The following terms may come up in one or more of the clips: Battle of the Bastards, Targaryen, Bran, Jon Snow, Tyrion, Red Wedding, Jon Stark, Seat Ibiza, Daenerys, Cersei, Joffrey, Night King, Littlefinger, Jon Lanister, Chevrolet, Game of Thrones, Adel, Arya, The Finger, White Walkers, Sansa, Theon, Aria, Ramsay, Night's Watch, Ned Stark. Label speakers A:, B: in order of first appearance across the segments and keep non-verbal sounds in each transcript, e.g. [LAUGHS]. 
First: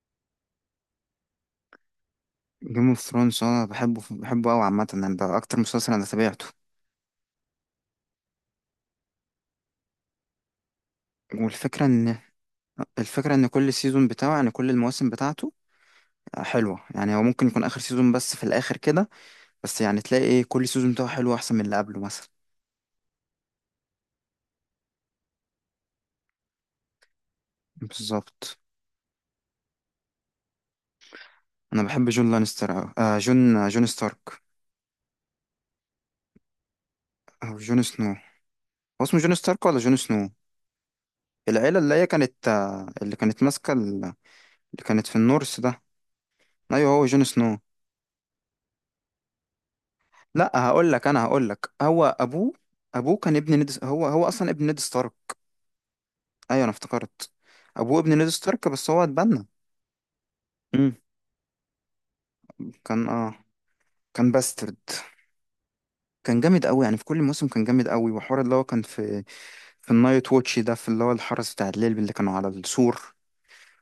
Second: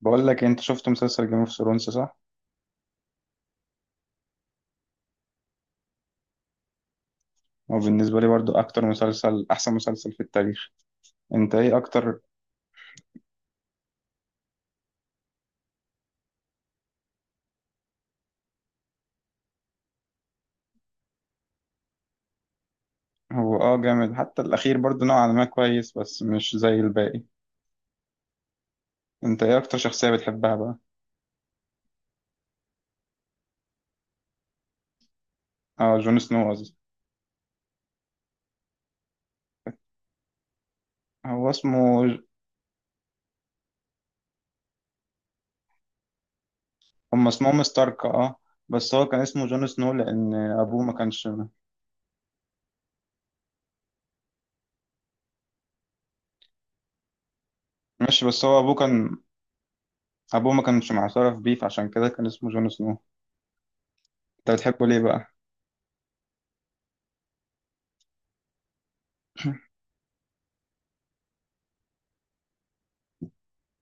A: بقول لك انت شفت مسلسل جيم اوف ثرونز صح؟
B: جيم اوف ثرونز، انا بحبه بحبه قوي عامه. يعني ده اكتر مسلسل انا تابعته.
A: هو بالنسبه لي برضو اكتر مسلسل، احسن مسلسل في التاريخ. انت ايه
B: والفكره ان
A: اكتر؟
B: الفكره ان كل سيزون بتاعه، يعني كل المواسم بتاعته حلوه. يعني هو ممكن يكون اخر سيزون بس في الاخر كده، بس يعني تلاقي إيه، كل سيزون بتاعه حلو احسن من اللي قبله مثلا.
A: هو جامد، حتى الاخير برضو نوعا ما كويس بس مش زي الباقي.
B: بالظبط.
A: انت ايه اكتر شخصيه بتحبها بقى؟
B: انا بحب جون لانستر أوي. جون ستارك،
A: اه، جون سنو قصدي.
B: او جون سنو. هو اسمه جون ستارك ولا جون سنو؟
A: هو
B: العيله اللي هي
A: اسمه.
B: كانت، اللي كانت ماسكه اللي كانت في النورث ده. ايوه هو جون
A: هم
B: سنو.
A: اسمهم ستارك، اه. بس هو كان اسمه جون سنو لان
B: لا
A: ابوه ما
B: هقول لك انا
A: كانش.
B: هقول لك، هو ابوه كان ابن نيد. هو اصلا ابن نيد ستارك. ايوه انا افتكرت، ابوه ابن
A: ماشي،
B: نيد
A: بس هو
B: ستارك
A: ابوه
B: بس هو
A: كان.
B: اتبنى.
A: ابوه ما كانش
B: امم
A: معترف بيه فعشان كده كان اسمه جون سنو.
B: كان اه كان
A: انت
B: باسترد.
A: بتحبه ليه بقى؟
B: كان جامد قوي، يعني في كل موسم كان جامد قوي. وحوار اللي هو كان في في النايت ووتش ده، في اللي هو الحرس بتاع الليل اللي كانوا على السور.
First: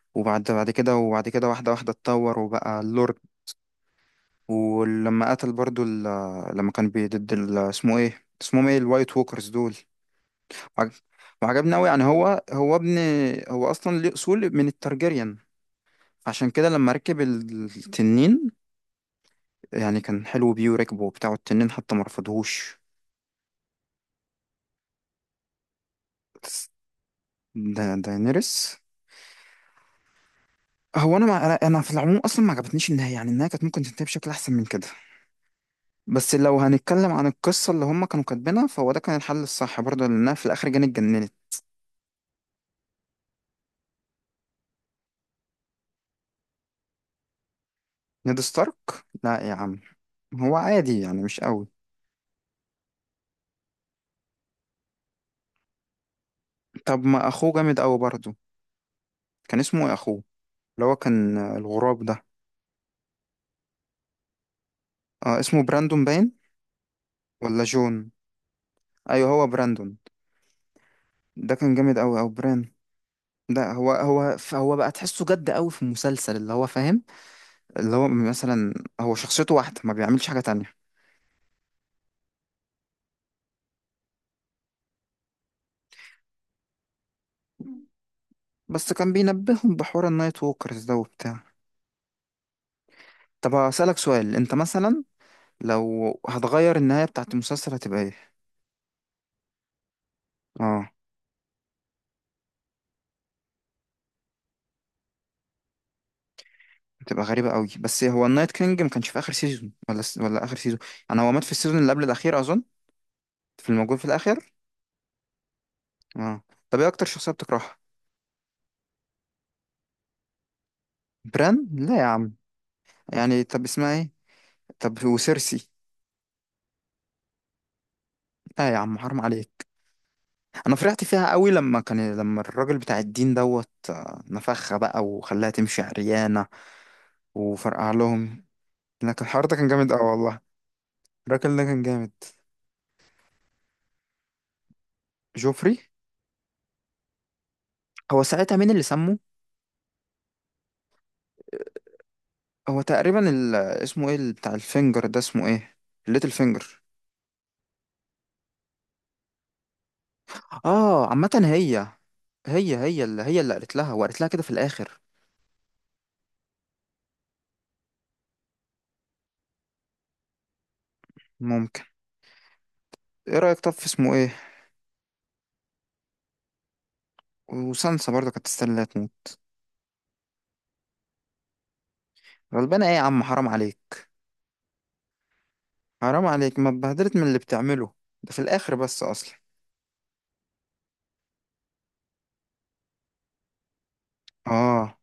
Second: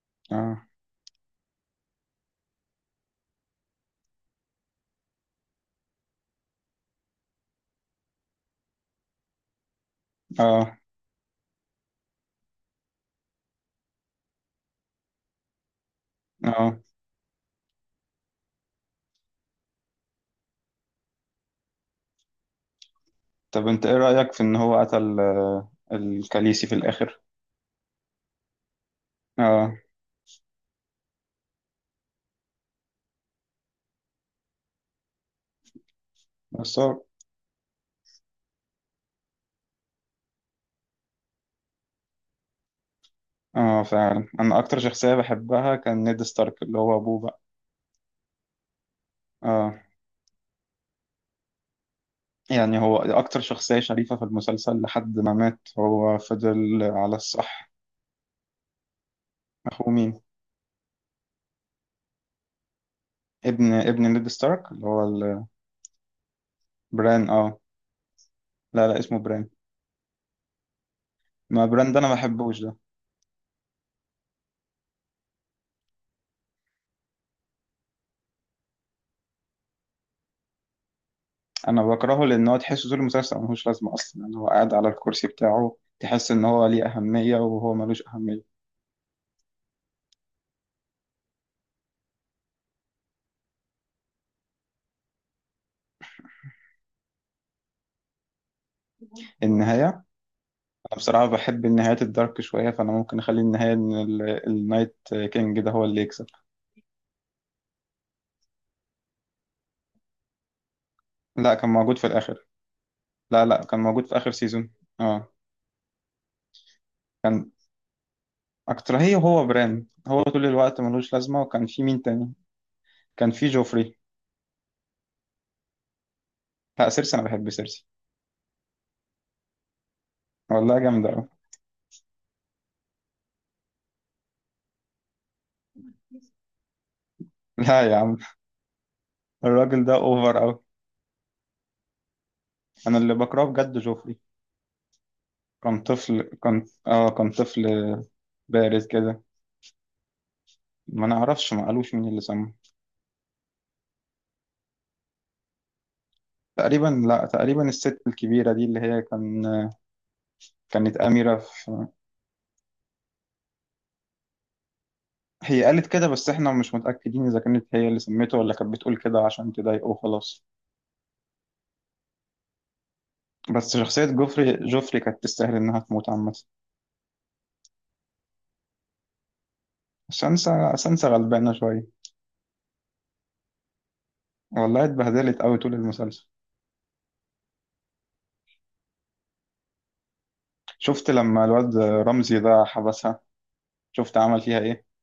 A: [CLEARS THROAT]
B: وبعد
A: اه.
B: بعد كده وبعد كده واحدة واحدة اتطور وبقى اللورد. ولما قتل برضو لما كان ضد اسمه ايه، اسمهم ايه الوايت ووكرز دول.
A: اه.
B: وعج- وعجبني قوي. يعني هو اصلا ليه اصول من الترجيريان، عشان كده
A: اه.
B: لما ركب التنين، يعني كان حلو بيه وركبه، وبتاع التنين حتى ما رفضهوش.
A: طب انت ايه رأيك في ان هو قتل، الكاليسي، في الاخر؟
B: دا داينيرس.
A: اه.
B: هو انا ما انا أنا في العموم اصلا ما عجبتنيش النهايه. يعني النهايه كانت ممكن تنتهي بشكل احسن من كده، بس لو
A: بس هو.
B: هنتكلم عن القصه اللي هم كانوا كاتبينها، فهو ده كان الحل الصح برضه، لانها في الاخر جاني اتجننت.
A: اه، فعلا انا اكتر شخصية بحبها كان نيد ستارك، اللي هو ابوه بقى.
B: نيد ستارك؟ لا يا
A: اه.
B: عم، هو عادي يعني، مش قوي.
A: يعني هو اكتر شخصية شريفة في المسلسل، لحد ما مات هو فضل
B: طب
A: على
B: ما اخوه
A: الصح.
B: جامد قوي برضه. كان اسمه
A: اخوه
B: ايه
A: مين؟
B: اخوه؟ اللي هو كان، الغراب ده.
A: ابن نيد ستارك اللي هو ال-.
B: اسمه براندون باين،
A: بران، اه.
B: ولا جون؟
A: لا لا، اسمه
B: ايوه هو
A: بران.
B: براندون. ده
A: ما
B: كان
A: بران ده
B: جامد
A: انا ما
B: قوي، او
A: بحبوش
B: بران.
A: ده.
B: ده هو بقى تحسه جد قوي في المسلسل. اللي هو فاهم، اللي هو مثلا، هو شخصيته واحدة ما بيعملش حاجة تانية.
A: انا بكرهه لان هو تحسه طول المسلسل ملوش لازمة اصلا، يعني هو قاعد على الكرسي بتاعه تحس ان هو ليه اهمية وهو ملوش اهمية.
B: بس كان بينبههم بحوار النايت ووكرز ده وبتاع. طب هسألك سؤال، انت مثلا لو هتغير النهاية بتاعت المسلسل هتبقى ايه؟
A: النهاية.
B: اه،
A: أنا بصراحة بحب النهايات الدارك شوية، فأنا ممكن أخلي النهاية إن ال- النايت كينج ده هو اللي يكسب.
B: هتبقى غريبة قوي، بس هو النايت كينج ما كانش في اخر سيزون، ولا اخر سيزون. انا هو مات في
A: لا، كان
B: السيزون اللي
A: موجود
B: قبل
A: في
B: الاخير
A: الآخر.
B: اظن.
A: لا لا،
B: في
A: كان
B: الموجود في
A: موجود في آخر
B: الاخر.
A: سيزون. اه.
B: اه. طب ايه اكتر شخصية بتكرهها؟
A: أكتر؟ هي، وهو بران هو طول الوقت ملوش لازمة، وكان
B: بران؟
A: في
B: لا
A: مين
B: يا
A: تاني؟
B: عم.
A: كان
B: يعني
A: في
B: طب اسمها
A: جوفري.
B: ايه؟ طب وسيرسي؟
A: لا، سيرسي أنا بحب سيرسي.
B: لا يا عم حرام عليك. انا
A: والله
B: فرحت
A: جامدة أوي.
B: فيها قوي لما كان، لما الراجل بتاع الدين دوت، نفخها بقى وخلاها تمشي عريانة
A: [LAUGHS] لا
B: وفرقع
A: يا عم.
B: لهم. لكن الحوار ده كان
A: الراجل
B: جامد
A: ده
B: قوي
A: أوفر
B: والله.
A: أوي.
B: الراجل ده كان جامد.
A: أنا اللي بكرهه بجد جوفري.
B: جوفري.
A: كان طفل.
B: هو ساعتها مين اللي
A: بارز
B: سمه؟
A: كده. ما نعرفش، ما قالوش مين اللي سمه.
B: هو تقريبا اسمه ايه بتاع الفينجر ده، اسمه ايه، الليتل فينجر.
A: تقريبا، لا تقريبا الست الكبيرة دي اللي هي كان. كانت
B: اه عامة
A: أميرة في.
B: هي، هي هي اللي، هي اللي قالت لها، وقالت لها كده في الاخر.
A: هي قالت كده، بس احنا مش متأكدين اذا كانت هي اللي سميته ولا كانت بتقول كده عشان تضايقه وخلاص.
B: ممكن. ايه رأيك طب
A: بس
B: في
A: شخصية
B: اسمه ايه.
A: جوفري كانت تستاهل انها تموت عامة.
B: وسانسا برضه كانت تستاهل انها تموت.
A: سانسا غلبانة شوية.
B: غلبانة ايه يا عم حرام عليك.
A: والله اتبهدلت قوي طول
B: حرام
A: المسلسل.
B: عليك، ما اتبهدلت من اللي بتعمله. ده في الاخر بس اصلا.
A: شفت لما الواد رمزي ده حبسها، شفت عمل فيها ايه.
B: اه،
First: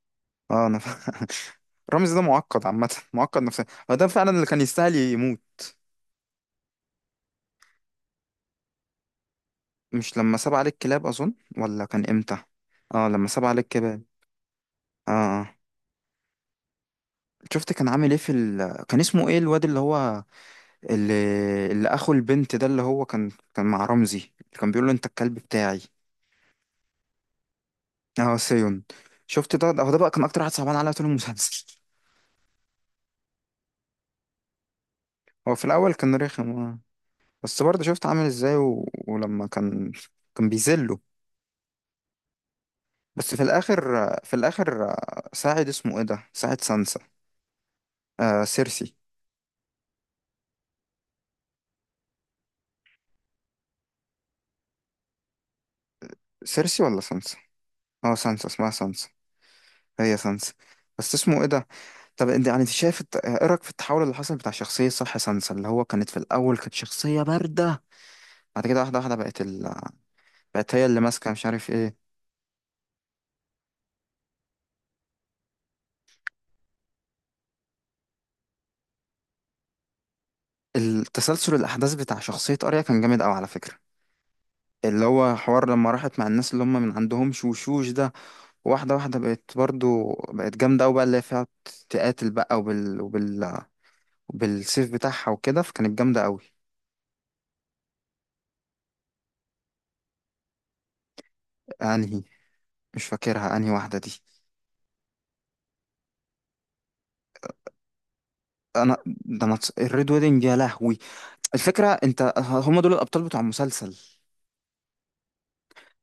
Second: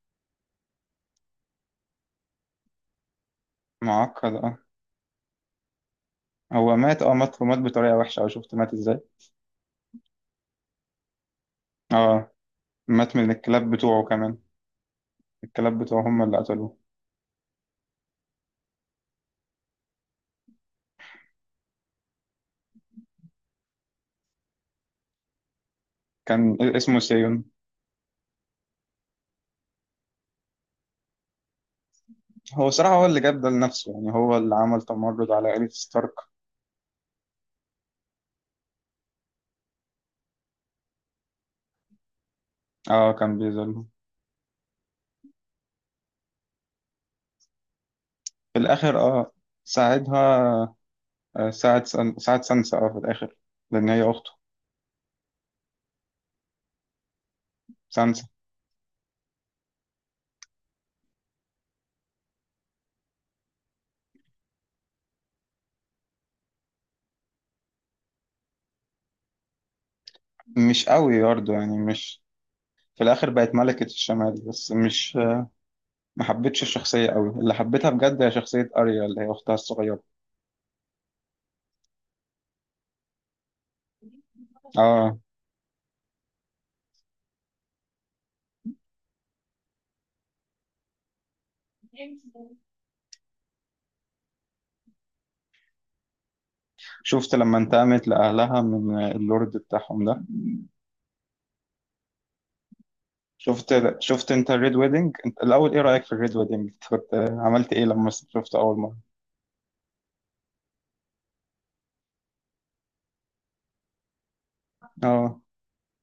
B: اه، [LAUGHS] رامز ده معقد، عامة معقد نفسيا. هو ده فعلا
A: معقد،
B: اللي
A: اه.
B: كان يستاهل يموت.
A: هو مات، اه، مات بطريقة وحشة. او شفت مات ازاي؟
B: مش لما ساب عليك كلاب اظن، ولا كان
A: اه،
B: امتى؟ اه
A: مات
B: لما
A: من
B: ساب عليك
A: الكلاب بتوعه
B: كلاب.
A: كمان.
B: اه.
A: الكلاب بتوعه هم اللي قتلوه.
B: شفت كان عامل ايه في [LAUGHS] كان اسمه ايه الواد اللي هو، اللي, اللي اخو البنت ده، اللي هو كان كان مع رمزي، اللي كان بيقول له انت الكلب بتاعي.
A: كان اسمه سيون.
B: اه سيون. شفت، ده هو ده بقى كان اكتر واحد صعبان عليا طول المسلسل.
A: هو صراحة هو اللي جاب ده لنفسه، يعني هو اللي عمل تمرد على
B: هو في
A: عائلة
B: الاول
A: ستارك.
B: كان رخم. بس برضه شفت عامل ازاي ولما كان بيذله.
A: اه،
B: بس
A: كان
B: في
A: بيظلم.
B: الاخر، ساعد اسمه ايه ده، ساعد سانسا. آه
A: في
B: سيرسي.
A: الاخر، اه، ساعدها. ساعد سان- ساعد سانسا، اه، في الاخر. لان هي اخته.
B: سيرسي ولا سانسا؟ اه
A: سانسا.
B: سانسا، اسمها سانسا. هي سانسا. بس اسمه ايه ده. طب انت يعني، انت شايف ايه رايك في التحول اللي حصل بتاع شخصيه، صح، سانسا؟ اللي هو كانت في الاول كانت شخصيه بارده، بعد كده واحده واحده بقت
A: مش
B: هي اللي
A: قوي
B: ماسكه مش
A: برضه،
B: عارف
A: يعني
B: ايه.
A: مش. في الاخر بقت ملكة الشمال، بس مش. ما حبيتش الشخصية قوي. اللي حبيتها بجد هي شخصية اريا، اللي هي اختها الصغيرة.
B: التسلسل الأحداث بتاع شخصية أريا كان جامد أوي على فكرة. اللي
A: اه.
B: هو حوار لما راحت مع الناس اللي هم من عندهم شوشوش ده. واحدة واحدة بقت برضو، بقت جامدة أوي، بقى اللي هي فيها تقاتل بقى، بالسيف بتاعها وكده، فكانت جامدة أوي.
A: شفت لما انتقمت لأهلها من اللورد بتاعهم ده.
B: أنهي؟ مش فاكرها أنهي
A: شفت
B: واحدة دي.
A: شفت انت الريد ويدنج، انت الأول ايه رأيك في الريد ويدنج، كنت عملت ايه لما شفته أول مرة؟
B: أنا ده أنا اتس- الريد ويدنج يا لهوي. الفكرة أنت هم دول الأبطال بتوع المسلسل،
A: اه.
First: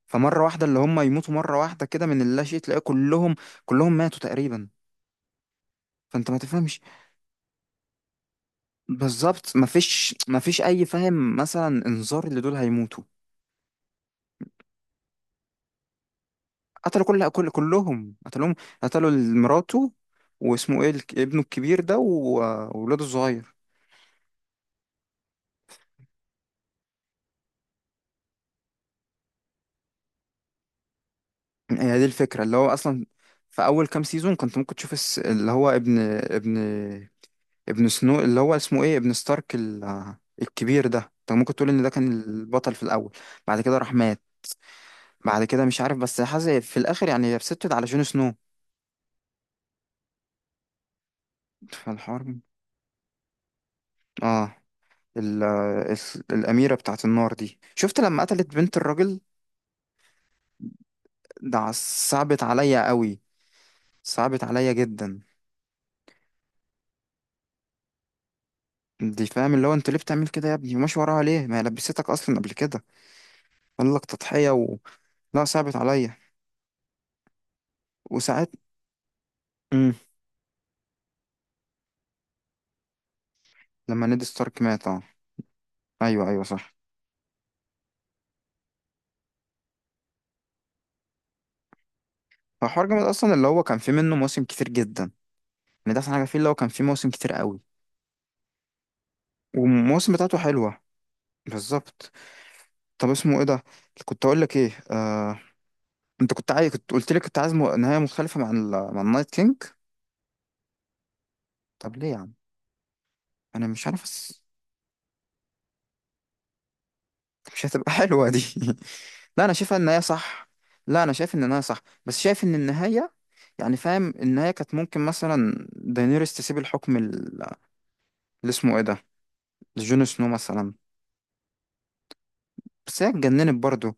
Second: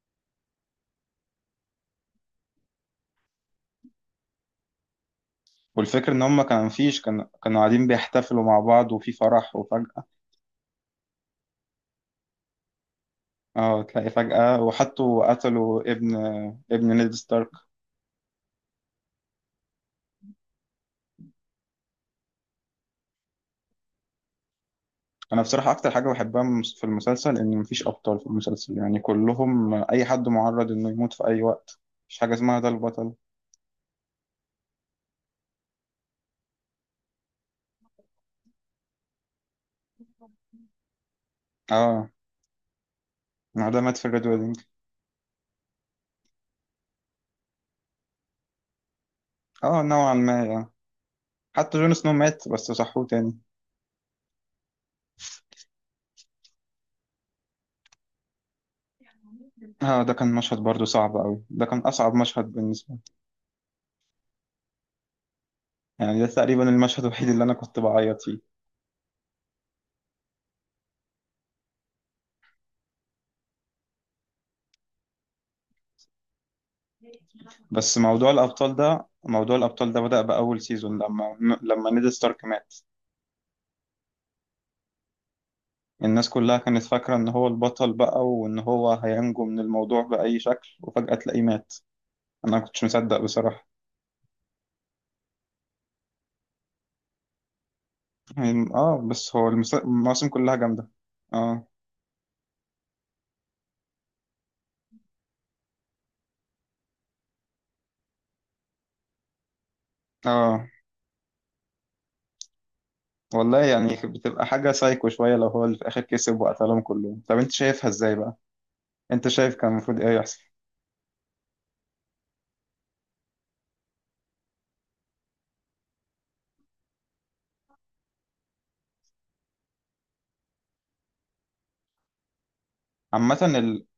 B: فمرة واحده اللي هم يموتوا مرة واحدة كده من اللاشيء. تلاقي كلهم، كلهم ماتوا تقريبا.
A: والفكرة ان
B: فأنت ما
A: هم كان
B: تفهمش.
A: فيش كان كانوا قاعدين بيحتفلوا مع بعض وفي فرح،
B: بالظبط،
A: وفجأة.
B: مفيش اي فاهم مثلا انذار اللي دول هيموتوا.
A: اه، تلاقي فجأة وحطوا قتلوا ابن
B: قتلوا
A: نيد
B: كل
A: ستارك.
B: كل كلهم قتلوهم، قتلوا مراته واسمه ايه ابنه الكبير ده وولاده الصغير.
A: انا بصراحة اكتر حاجة بحبها مس- في المسلسل، ان مفيش ابطال في المسلسل، يعني كلهم اي حد معرض انه يموت في اي وقت.
B: هي دي
A: مفيش حاجة
B: الفكره اللي
A: اسمها
B: هو
A: ده
B: اصلا.
A: البطل.
B: في اول كام سيزون كنت ممكن تشوف اللي هو ابن سنو، اللي هو اسمه ايه، ابن ستارك الكبير ده. انت ممكن تقول ان ده
A: اه،
B: كان البطل في الاول. بعد
A: ما
B: كده
A: ده
B: راح
A: مات في
B: مات.
A: الريد ويدنج.
B: بعد كده مش عارف، بس حاسس في الاخر يعني هي بسته على جون سنو.
A: اه، نوعا ما يعني. حتى جون سنو
B: فالحوار،
A: مات بس صحوه تاني.
B: اه ال- الأميرة بتاعت النار دي، شفت لما قتلت بنت الراجل.
A: اه، ده كان مشهد برضو صعب قوي،
B: ده
A: ده
B: ع-
A: كان اصعب
B: صعبت
A: مشهد
B: عليا
A: بالنسبة لي.
B: قوي، صعبت عليا جدا.
A: يعني ده تقريبا المشهد الوحيد اللي انا كنت بعيط فيه.
B: دي فاهم اللي هو، انت ليه بتعمل كده يا ابني؟ وماشي وراها ليه، ما هي لبستك اصلا قبل كده. قال لك تضحية لا، صعبت عليا.
A: بس موضوع
B: وساعات.
A: الابطال ده،
B: امم
A: بدأ بأول سيزون لما نيد ستارك مات.
B: لما نيد ستارك مات، اه،
A: الناس
B: ايوه ايوه
A: كلها
B: صح.
A: كانت فاكرة ان هو البطل بقى، وان هو هينجو من الموضوع بأي شكل، وفجأة تلاقيه مات. انا ما
B: هو
A: كنتش
B: حوار جامد
A: مصدق
B: اصلا اللي هو
A: بصراحة.
B: كان فيه منه مواسم كتير جدا. يعني ده احسن حاجة فيه، اللي هو كان فيه مواسم كتير قوي،
A: يعني بس هو المس-
B: والمواسم
A: المواسم
B: بتاعته
A: كلها
B: حلوة.
A: جامدة. اه.
B: بالظبط. طب اسمه ايه ده. كنت اقول لك ايه. انت كنت عايز، كنت قلت لي، كنت عايز نهايه مختلفه مع النايت كينج.
A: اه.
B: طب ليه يا عم؟
A: والله
B: انا مش
A: يعني
B: عارف، بس
A: بتبقى حاجة سايكو شوية لو هو اللي في الآخر كسب وقتلهم كلهم. طب انت
B: مش
A: شايفها
B: هتبقى
A: ازاي
B: حلوه
A: بقى؟
B: دي. [LAUGHS]
A: انت
B: لا انا
A: شايف كان
B: شايفها النهايه
A: المفروض ايه يحصل؟
B: صح. لا انا شايف ان النهايه صح، بس شايف ان النهايه، يعني فاهم، النهايه كانت ممكن مثلا داينيريس تسيب الحكم اللي اسمه ايه ده، لجون سنو مثلا، بس هي
A: عامة
B: اتجننت
A: ال-.
B: برضه.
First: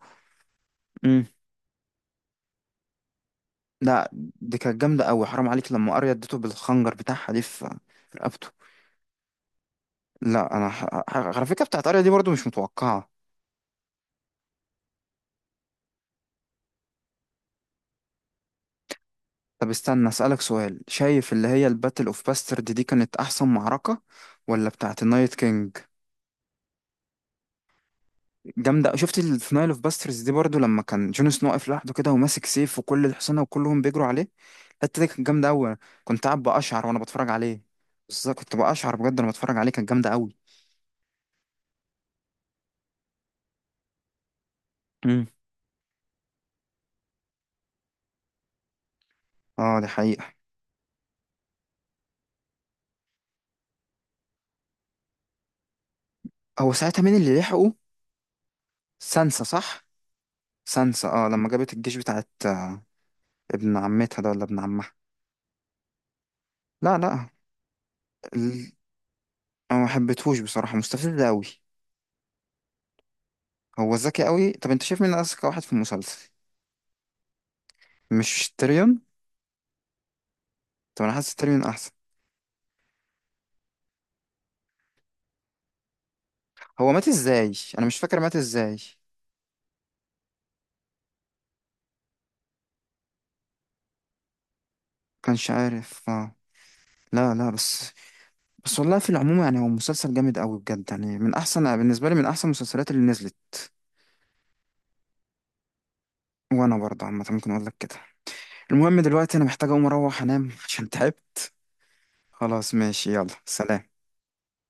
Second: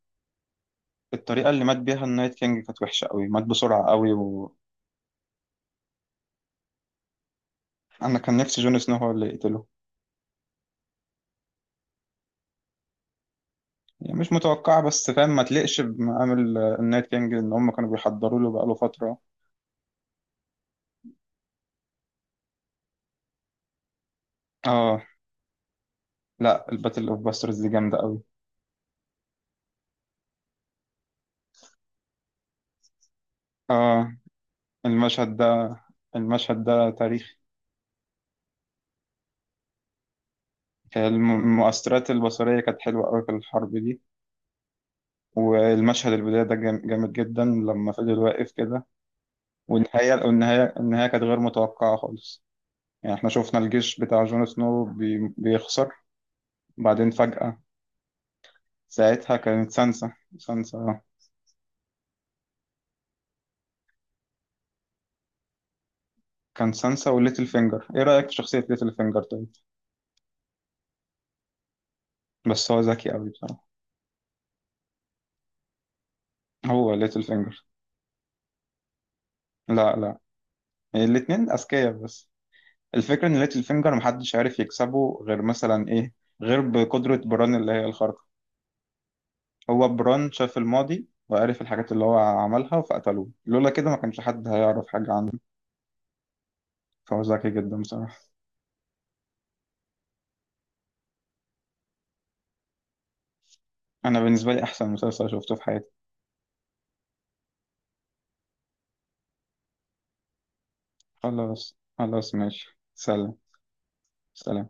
B: امم.
A: الطريقة اللي مات بيها النايت كينج كانت وحشة قوي، مات بسرعة
B: لا،
A: قوي.
B: دي كانت جامده قوي حرام عليك، لما اريا اديته بالخنجر بتاعها دي في
A: انا
B: في
A: كان
B: رقبته.
A: نفسي جون سنو هو اللي يقتله.
B: لا انا على فكره بتاعت اريا دي برضه مش متوقعه.
A: يعني مش متوقعه، بس فاهم ما تلقش بمقام النايت كينج ان هم كانوا بيحضروا له بقاله فتره.
B: طب استنى أسألك سؤال، شايف اللي هي الباتل اوف باسترد دي كانت احسن معركة، ولا بتاعة
A: اه.
B: النايت كينج؟
A: لا، الباتل اوف باسترز دي جامده قوي.
B: جامدة. شفت في نايل اوف باسترز دي برضو، لما كان جون سنو واقف لوحده كده وماسك سيف، وكل الحصنة وكلهم بيجروا
A: اه.
B: عليه. الحتة دي كانت
A: المشهد ده
B: جامدة أوي. كنت قاعد
A: المشهد
B: بقشعر
A: ده
B: وأنا بتفرج
A: تاريخي.
B: عليه. بالظبط، كنت بقشعر بجد لما بتفرج عليه، كانت جامدة أوي.
A: الم- المؤثرات البصريه كانت حلوه قوي في الحرب دي.
B: امم.
A: والمشهد البدايه ده جام- جامد جدا لما فضل واقف كده.
B: اه دي
A: والنهايه
B: حقيقة.
A: والنهايه النهايه كانت غير متوقعه خالص. يعني احنا شفنا الجيش بتاع جون سنو بي- بيخسر.
B: هو ساعتها
A: بعدين
B: مين اللي
A: فجاه.
B: لحقه؟
A: ساعتها
B: سانسا
A: كانت
B: صح.
A: سانسا.
B: سانسا، اه لما جابت الجيش بتاعت، ابن عمتها ده ولا ابن عمها.
A: كان
B: لا
A: سانسا
B: لا.
A: وليتل فينجر. ايه رأيك في شخصية
B: ال...
A: ليتل فينجر طيب؟
B: انا ما حبيتهوش بصراحة، مستفز أوي.
A: بس هو ذكي قوي بصراحة.
B: هو ذكي قوي، طب انت شايف مين اذكى واحد في المسلسل؟
A: هو ليتل فينجر.
B: مش تيريون؟
A: لا لا. يعني
B: طب انا حاسس
A: الاتنين
B: تيريون احسن.
A: أذكياء بس. الفكرة ان ليتل فينجر محدش عارف يكسبه غير مثلا ايه، غير
B: هو مات
A: بقدرة
B: ازاي؟
A: بران اللي هي
B: انا مش فاكر
A: الخارقة.
B: مات ازاي.
A: هو بران شاف الماضي وعارف الحاجات اللي هو عملها فقتلوه، لولا كده ما كانش حد هيعرف حاجة عنه.
B: كانش عارف اه.
A: فهو
B: لا لا،
A: ذكي جدا
B: بس.
A: بصراحة.
B: بس والله في العموم يعني هو مسلسل جامد قوي بجد. يعني من احسن بالنسبه لي، من احسن المسلسلات اللي نزلت.
A: أنا بالنسبة لي أحسن مسلسل شفته في حياتي.
B: وانا برضه عامه ممكن اقول لك كده. المهم دلوقتي انا محتاج اقوم اروح انام عشان تعبت.
A: خلاص خلاص،
B: خلاص
A: ماشي
B: ماشي
A: سلام.
B: يلا سلام.
A: سلام.